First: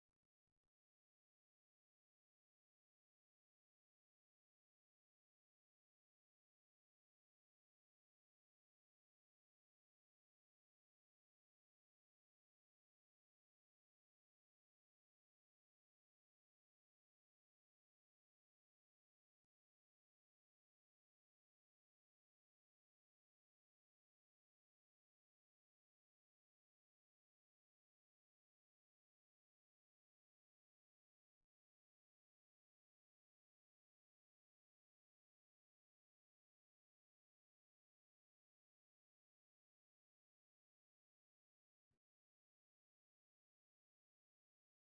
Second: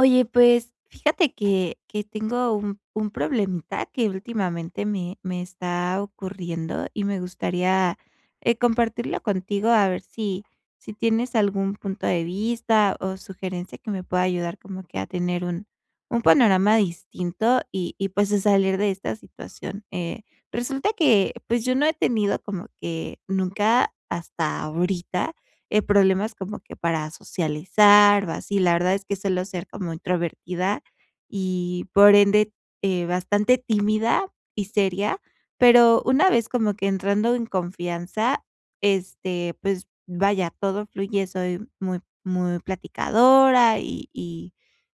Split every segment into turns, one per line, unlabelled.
Oye, pues fíjate que tengo un problemita que últimamente me está ocurriendo y me gustaría compartirlo contigo a ver si tienes algún punto de vista o sugerencia que me pueda ayudar como que a tener un panorama distinto y pues a salir de esta situación. Resulta que pues yo no he tenido como que nunca hasta ahorita problemas como que para socializar o así. La verdad es que suelo ser como introvertida y por ende, bastante tímida y seria, pero una vez como que entrando en confianza, pues vaya, todo fluye, soy muy, muy platicadora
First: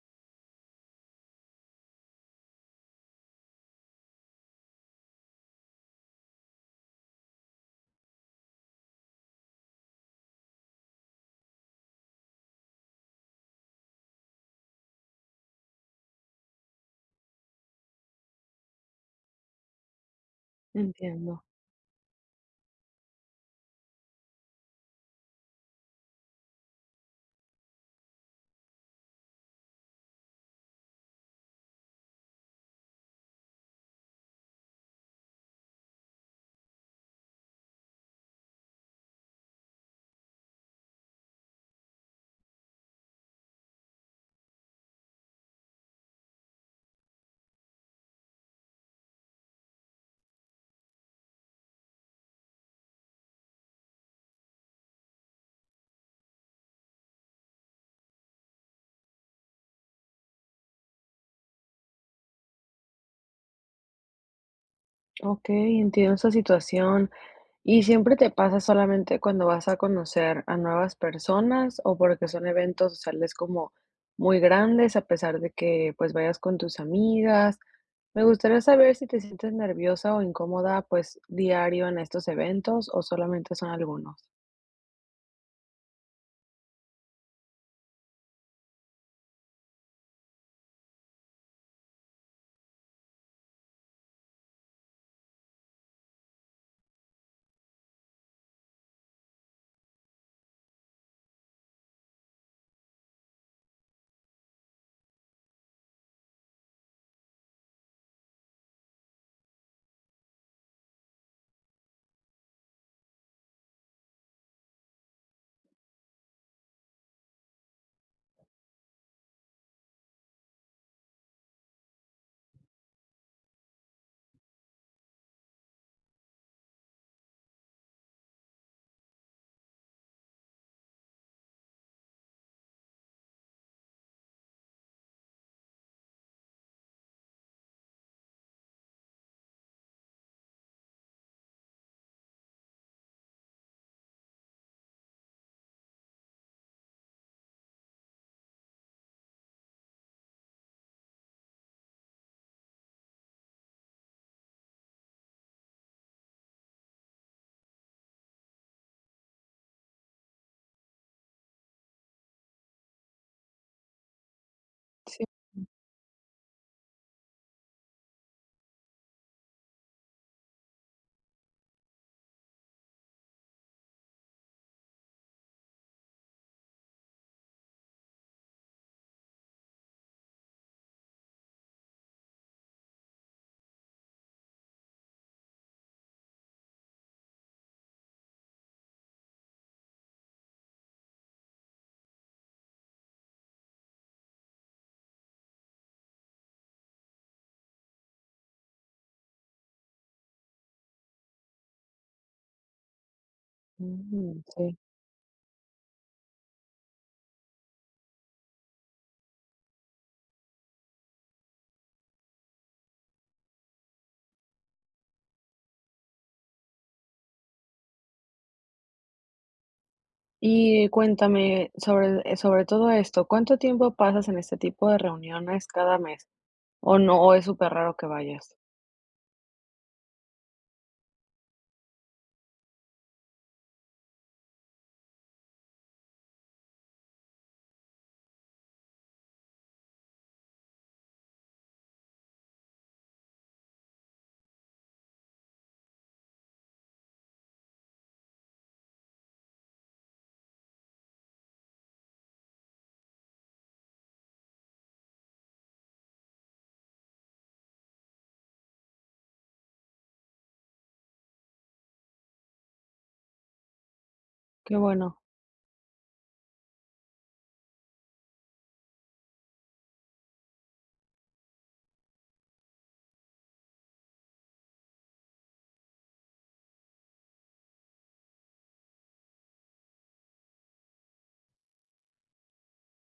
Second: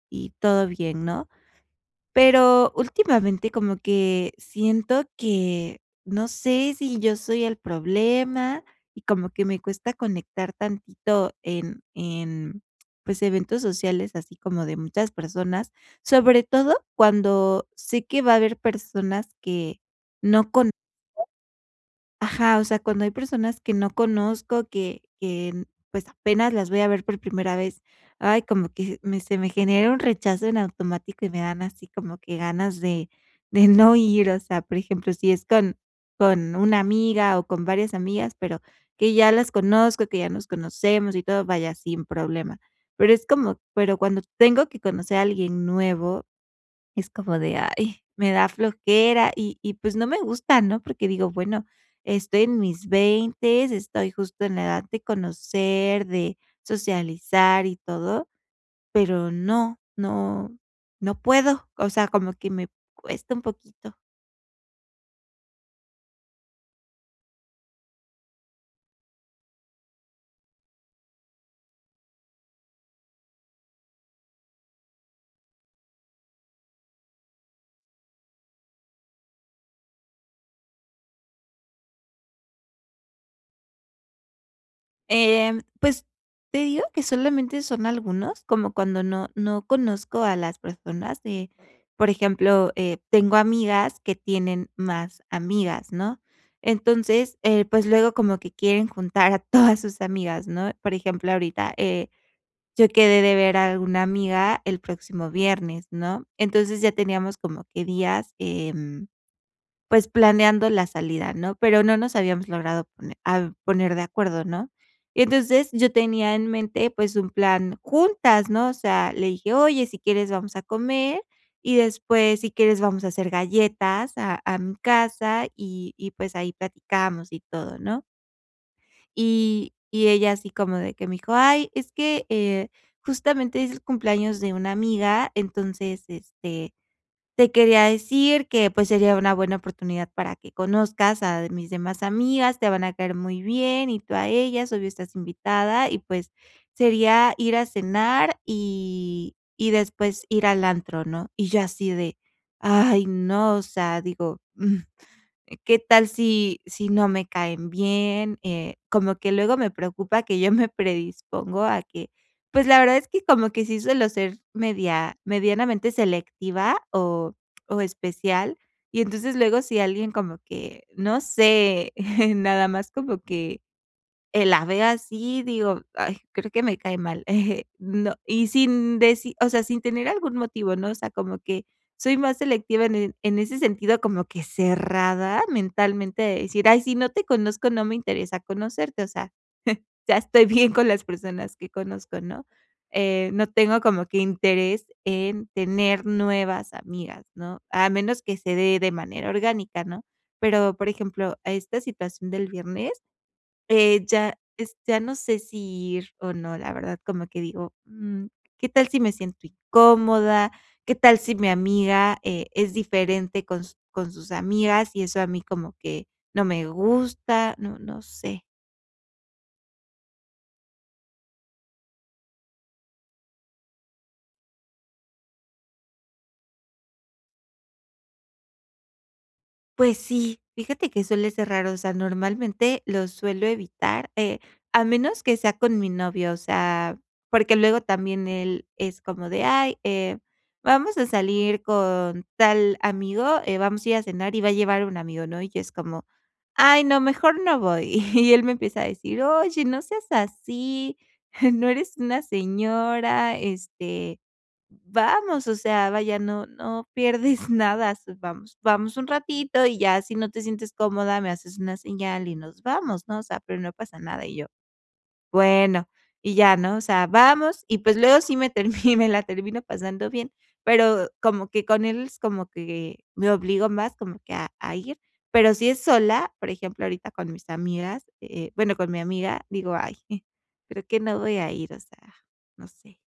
y todo bien, ¿no? Pero últimamente como que siento que no sé si yo soy el problema y como que me cuesta conectar tantito en, pues, eventos sociales, así como de muchas personas, sobre todo cuando sé que va a haber personas que no conozco.
Entiendo.
Ajá, o sea, cuando hay personas que no conozco, que, pues, apenas las voy a ver por primera vez, ay, como que me se me genera un rechazo en automático y me dan así como que ganas de no ir, o sea, por ejemplo, si es con una amiga o con varias amigas, pero que ya las conozco, que ya nos conocemos y todo, vaya, sin problema. Pero es como pero cuando tengo que conocer a alguien nuevo es como de, ay, me da flojera y pues no me gusta, ¿no? Porque digo, bueno, estoy en mis 20, estoy justo en la edad de conocer, de socializar y todo, pero no, no puedo, o sea, como que me cuesta un poquito.
Okey, entiendo esa situación. ¿Y siempre te pasa solamente cuando vas a conocer a nuevas personas o porque son eventos sociales como muy grandes, a pesar de que, pues, vayas con tus amigas? Me gustaría saber si te sientes nerviosa o incómoda, pues, diario en estos eventos o solamente son algunos.
Pues, te digo que solamente son algunos, como cuando no conozco a las personas, por ejemplo, tengo amigas que tienen más amigas, ¿no? Entonces, pues, luego como que quieren juntar a todas sus amigas, ¿no? Por ejemplo, ahorita, yo quedé de ver a alguna amiga el próximo viernes, ¿no? Entonces, ya teníamos como que días, pues, planeando la salida, ¿no? Pero no nos habíamos logrado poner de acuerdo, ¿no? Y entonces, yo tenía en mente, pues, un plan juntas, ¿no? O sea, le dije: "Oye, si quieres vamos a comer, y después, si quieres, vamos a hacer galletas a mi casa, y pues, ahí platicamos y todo", ¿no? Y ella así como de que me dijo: "Ay, es que, justamente es el cumpleaños de una amiga, entonces, este te quería decir que, pues, sería una buena oportunidad para que conozcas a mis demás amigas, te van a caer muy bien, y tú a ellas, obvio estás invitada, y pues, sería ir a cenar y después ir al antro, ¿no?" Y yo así de, ay, no, o sea, digo ¿Qué tal si no me caen bien? Como que luego me preocupa que yo me predispongo a que, pues, la verdad es que como que sí suelo ser
Sí.
medianamente selectiva o especial, y entonces luego si alguien como que, no sé, nada más como que las veo así, digo: "Ay, creo que me cae mal". No, y sin decir o sea, sin tener algún motivo, ¿no? O sea, como que soy más selectiva en en ese sentido, como que cerrada mentalmente de decir: "Ay, si no te conozco, no me interesa conocerte". O sea, ya estoy bien con las personas que conozco, ¿no? No tengo como que interés en tener nuevas amigas, ¿no? A menos que se dé de manera orgánica, ¿no? Pero, por ejemplo, a esta situación del viernes ya
Mm,
es
sí.
ya no sé si ir o no, la verdad, como que digo, ¿qué tal si me siento incómoda? ¿Qué tal si mi amiga, es diferente con s con sus amigas? Y eso a mí como que no me gusta, no sé.
Y cuéntame sobre, sobre todo esto, ¿cuánto tiempo pasas en este tipo de reuniones cada mes? ¿O no, o es súper raro que vayas?
Pues sí, fíjate que suele ser raro, o sea, normalmente lo suelo evitar, a menos que sea con mi novio, o sea, porque luego también él es como de, ay, vamos a salir con tal amigo, vamos a ir a cenar y va a llevar un amigo, ¿no? Y yo es como, ay, no, mejor no voy. Y él me empieza a decir: "Oye, no seas así, no eres una señora, este, vamos, o sea, vaya, no pierdes nada, s vamos un ratito y ya si no te sientes cómoda, me haces una señal y nos vamos, ¿no? O sea, pero no pasa nada". Y yo
Qué bueno.
bueno, y ya, ¿no? O sea, vamos, y pues luego sí me termi me la termino pasando bien, pero como que con él es como que me obligo más como que a ir, pero si es sola, por ejemplo, ahorita con mis amigas, bueno, con mi amiga, digo: "Ay, creo que no voy a ir", o sea, no sé.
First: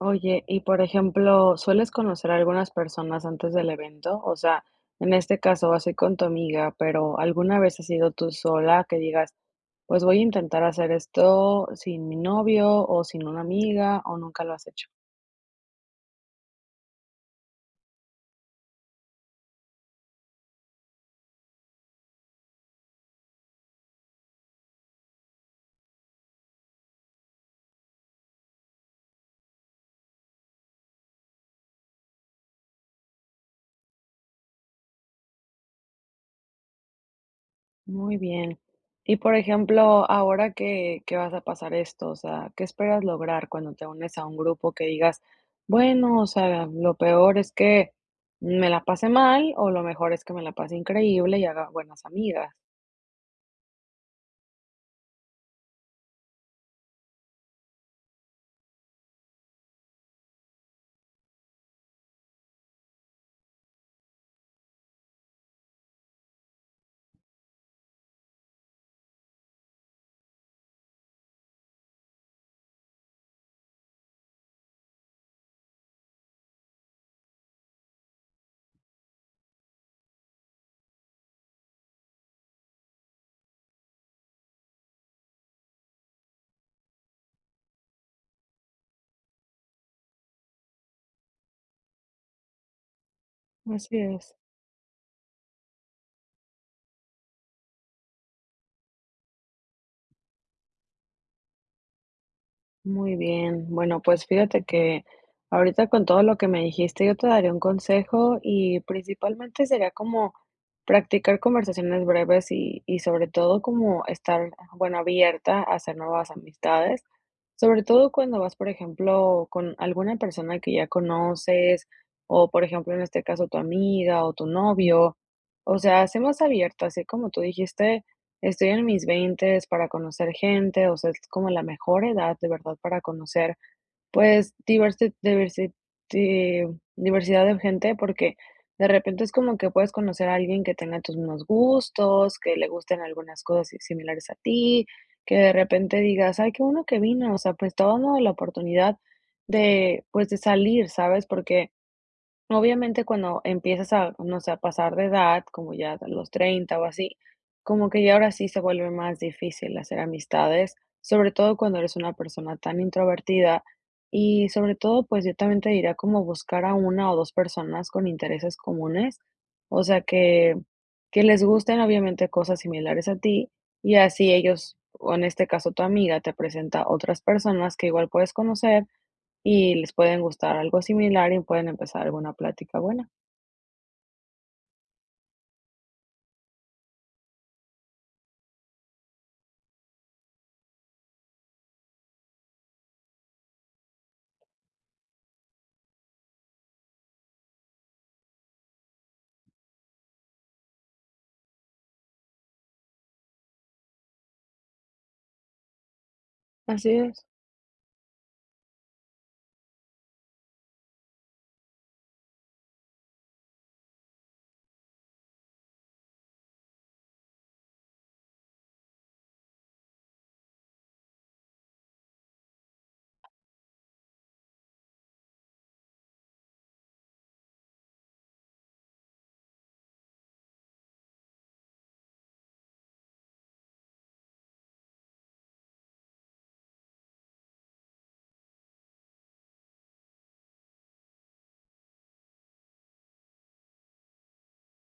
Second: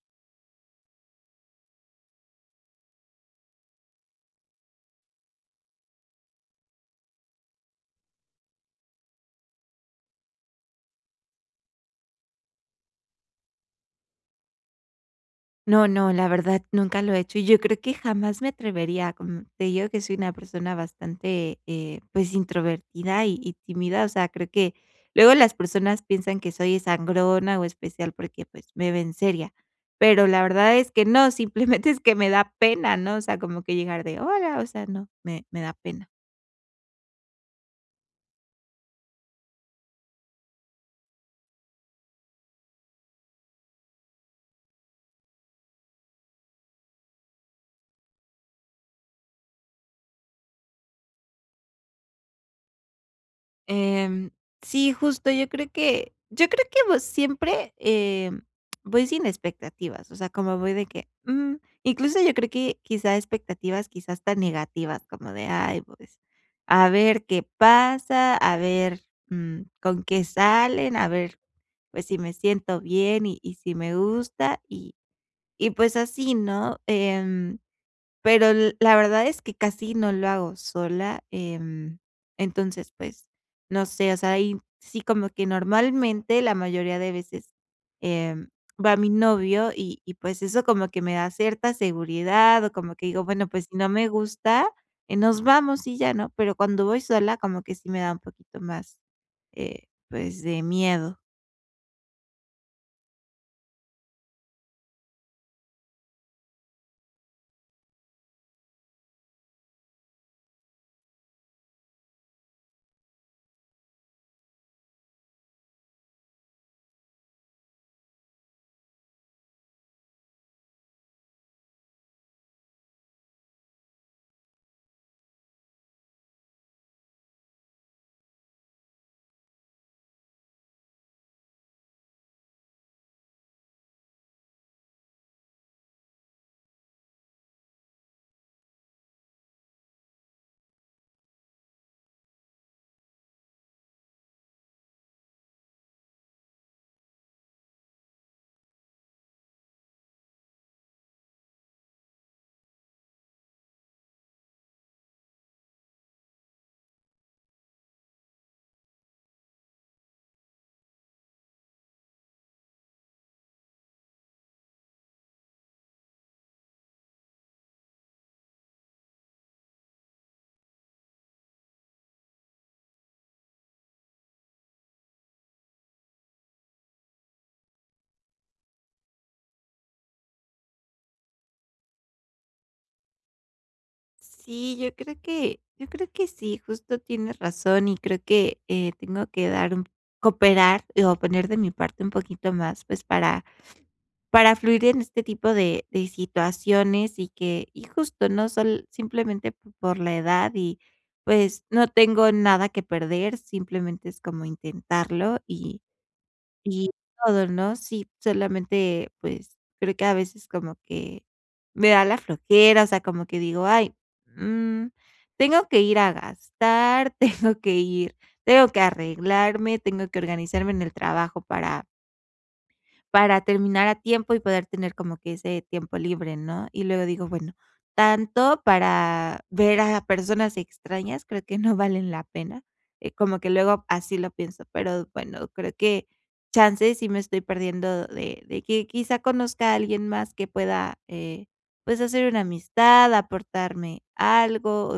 Oye, y por ejemplo, ¿sueles conocer a algunas personas antes del evento? O sea, en este caso vas a ir con tu amiga, pero ¿alguna vez has ido tú sola que digas, pues voy a intentar hacer esto sin mi novio o sin una amiga o nunca lo has hecho?
No, la verdad nunca lo he hecho y yo creo que jamás me atrevería, como te digo que soy una persona bastante, pues, introvertida y tímida, o sea, creo que luego las personas piensan que soy sangrona o especial porque, pues, me ven seria, pero la verdad es que no, simplemente es que me da pena, ¿no? O sea, como que llegar de: "Hola", o sea, no, me da pena.
Muy bien. Y por ejemplo, ahora que vas a pasar esto, o sea, ¿qué esperas lograr cuando te unes a un grupo que digas, bueno, o sea, lo peor es que me la pase mal o lo mejor es que me la pase increíble y haga buenas amigas?
Em, sí, justo, yo creo que vos siempre, voy sin expectativas, o sea, como voy de que, mm, incluso yo creo que quizá expectativas quizás tan negativas como de, ay, pues, a ver qué pasa, a ver, con qué salen, a ver, pues, si me siento bien y si me gusta, y pues así, ¿no? Pero l la verdad es que casi no lo hago sola, entonces, pues, no sé, o sea, ahí sí como que normalmente la mayoría de veces, em, va mi novio y, pues, eso como que me da cierta seguridad, o como que digo, bueno, pues, si no
Así
me
es.
gusta, nos vamos y ya, ¿no? Pero cuando voy sola como que sí me da un poquito más, eh, pues, de miedo.
Muy bien. Bueno, pues fíjate que ahorita con todo lo que me dijiste, yo te daría un consejo y principalmente sería como practicar conversaciones breves y sobre todo como estar, bueno, abierta a hacer nuevas amistades, sobre todo cuando vas, por ejemplo, con alguna persona que ya conoces o, por ejemplo, en este caso, tu amiga o tu novio. O sea, sé más abierta, así como tú dijiste. Estoy en mis veintes para conocer gente, o sea, es como la mejor edad de verdad para conocer, pues, ti diversidad de gente, porque de repente es como que puedes conocer a alguien que tenga tus mismos gustos, que le gusten algunas cosas si similares a ti, que de repente digas: "Ay, qué bueno que vino", o sea, pues, te dando la oportunidad de, pues, de salir, ¿sabes? Porque obviamente, cuando empiezas a, no sé, a pasar de edad, como ya a los 30 o así, como que ya ahora sí se vuelve más difícil hacer amistades, sobre todo cuando eres una persona tan introvertida y sobre todo, pues yo también te diría como buscar a una o dos personas con intereses comunes, o sea, que les gusten obviamente cosas similares a ti y así ellos, o en este caso tu amiga, te presenta otras personas que igual puedes conocer y les pueden gustar algo similar y pueden empezar alguna plática buena.
Sí, yo creo que sí, justo tienes razón y creo que, tengo que dar un cooperar o poner de mi parte un poquito más, pues, para fluir en este tipo de situaciones y justo, no sol simplemente p por la edad y, pues, no tengo nada que perder, simplemente es como intentarlo y
Así
y
es.
todo, ¿no? Sí, solamente, pues, creo que a veces como que me da la flojera, o sea, como que digo: "Ay, mm, tengo que ir a gastar, tengo que ir tengo que arreglarme, tengo que organizarme en el trabajo para terminar a tiempo y poder tener como que ese tiempo libre, ¿no? Y luego digo, bueno, tanto para ver a personas extrañas, creo que no valen la pena, como que luego así lo pienso, pero bueno, creo que chance sí me estoy perdiendo de que quizá conozca a alguien más que pueda, pues, hacer una amistad, aportarme algo,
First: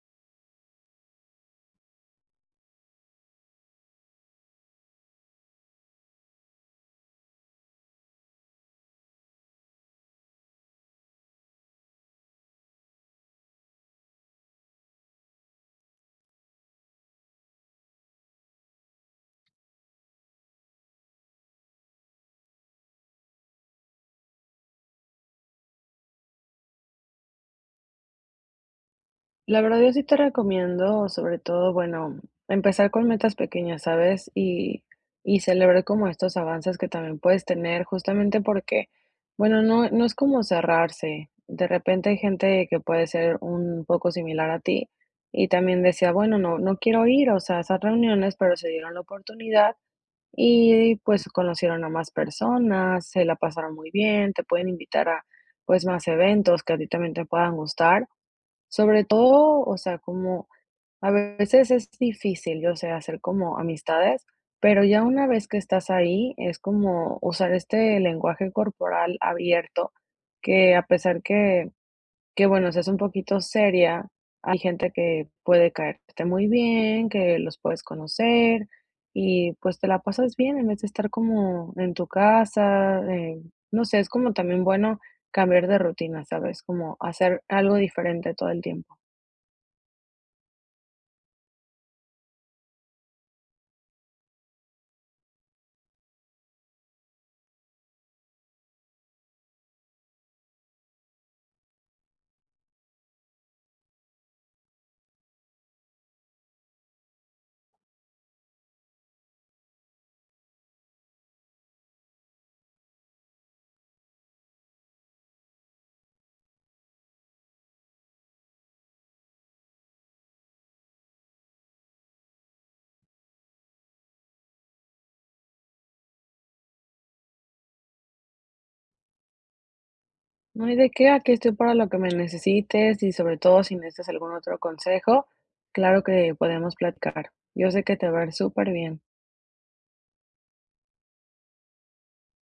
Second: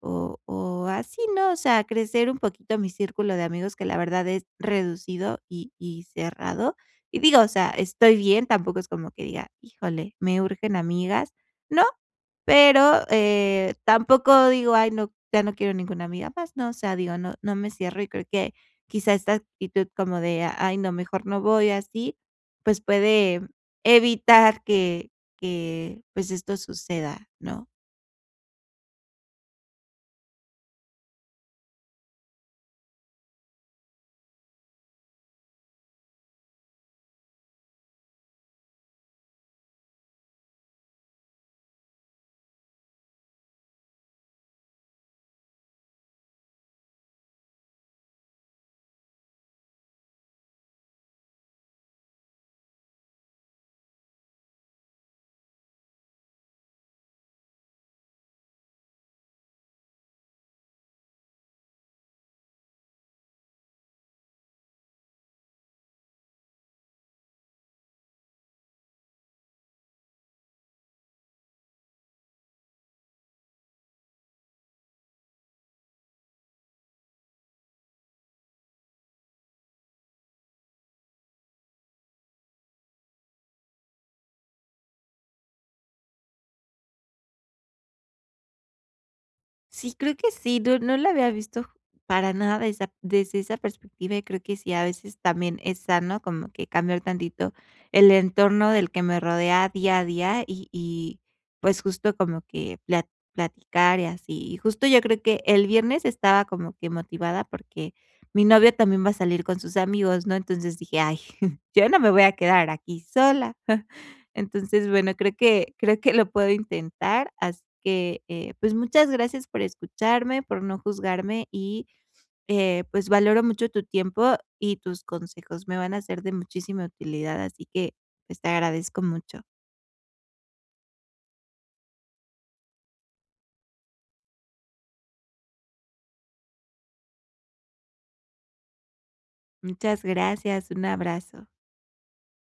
o así, ¿no? O sea, crecer un poquito mi círculo de amigos, que la verdad es reducido y cerrado. Y digo, o sea, estoy bien, tampoco es como que diga: "Híjole, me urgen amigas", no, pero, tampoco digo: "Ay, no, ya no quiero ninguna amiga más", no, o sea, digo, no me cierro y creo que quizá esta actitud como de: "Ay, no, mejor no voy", así, pues puede evitar que, pues, esto suceda, ¿no?
La verdad, yo sí te recomiendo, sobre todo, bueno, empezar con metas pequeñas, ¿sabes? Y celebrar como estos avances que también puedes tener, justamente porque, bueno, no, no es como cerrarse. De repente hay gente que puede ser un poco similar a ti y también decía, bueno, no, no quiero ir, o sea, a esas reuniones, pero se dieron la oportunidad. Y pues conocieron a más personas, se la pasaron muy bien, te pueden invitar a pues más eventos que a ti también te puedan gustar. Sobre todo, o sea, como a veces es difícil, yo sé, hacer como amistades, pero ya una vez que estás ahí, es como usar este lenguaje corporal abierto, que a pesar que bueno, si es un poquito seria, hay gente que puede caerte muy bien, que los puedes conocer y pues te la pasas bien en vez de estar como en tu casa, no sé, es como también bueno cambiar de rutina, ¿sabes? Como hacer algo diferente todo el tiempo.
Sí, creo que sí, no la había visto para nada esa desde esa perspectiva, y creo que sí, a veces también es sano como que cambiar tantito el entorno del que me rodea día a día y, pues, justo como que platicar y así. Y justo yo creo que el viernes estaba como que motivada porque mi novio también va a salir con sus amigos, ¿no? Entonces dije: "Ay, yo no me voy a quedar aquí sola". Entonces, bueno, creo que lo puedo intentar, así que, pues, muchas gracias por escucharme, por no juzgarme y, pues, valoro mucho tu tiempo y tus consejos, me van a ser de muchísima utilidad, así que, pues, te agradezco mucho.
No hay de qué, aquí estoy para lo que me necesites y sobre todo si necesitas algún otro consejo, claro que podemos platicar. Yo sé que te va a ir súper bien.
Muchas gracias, un abrazo.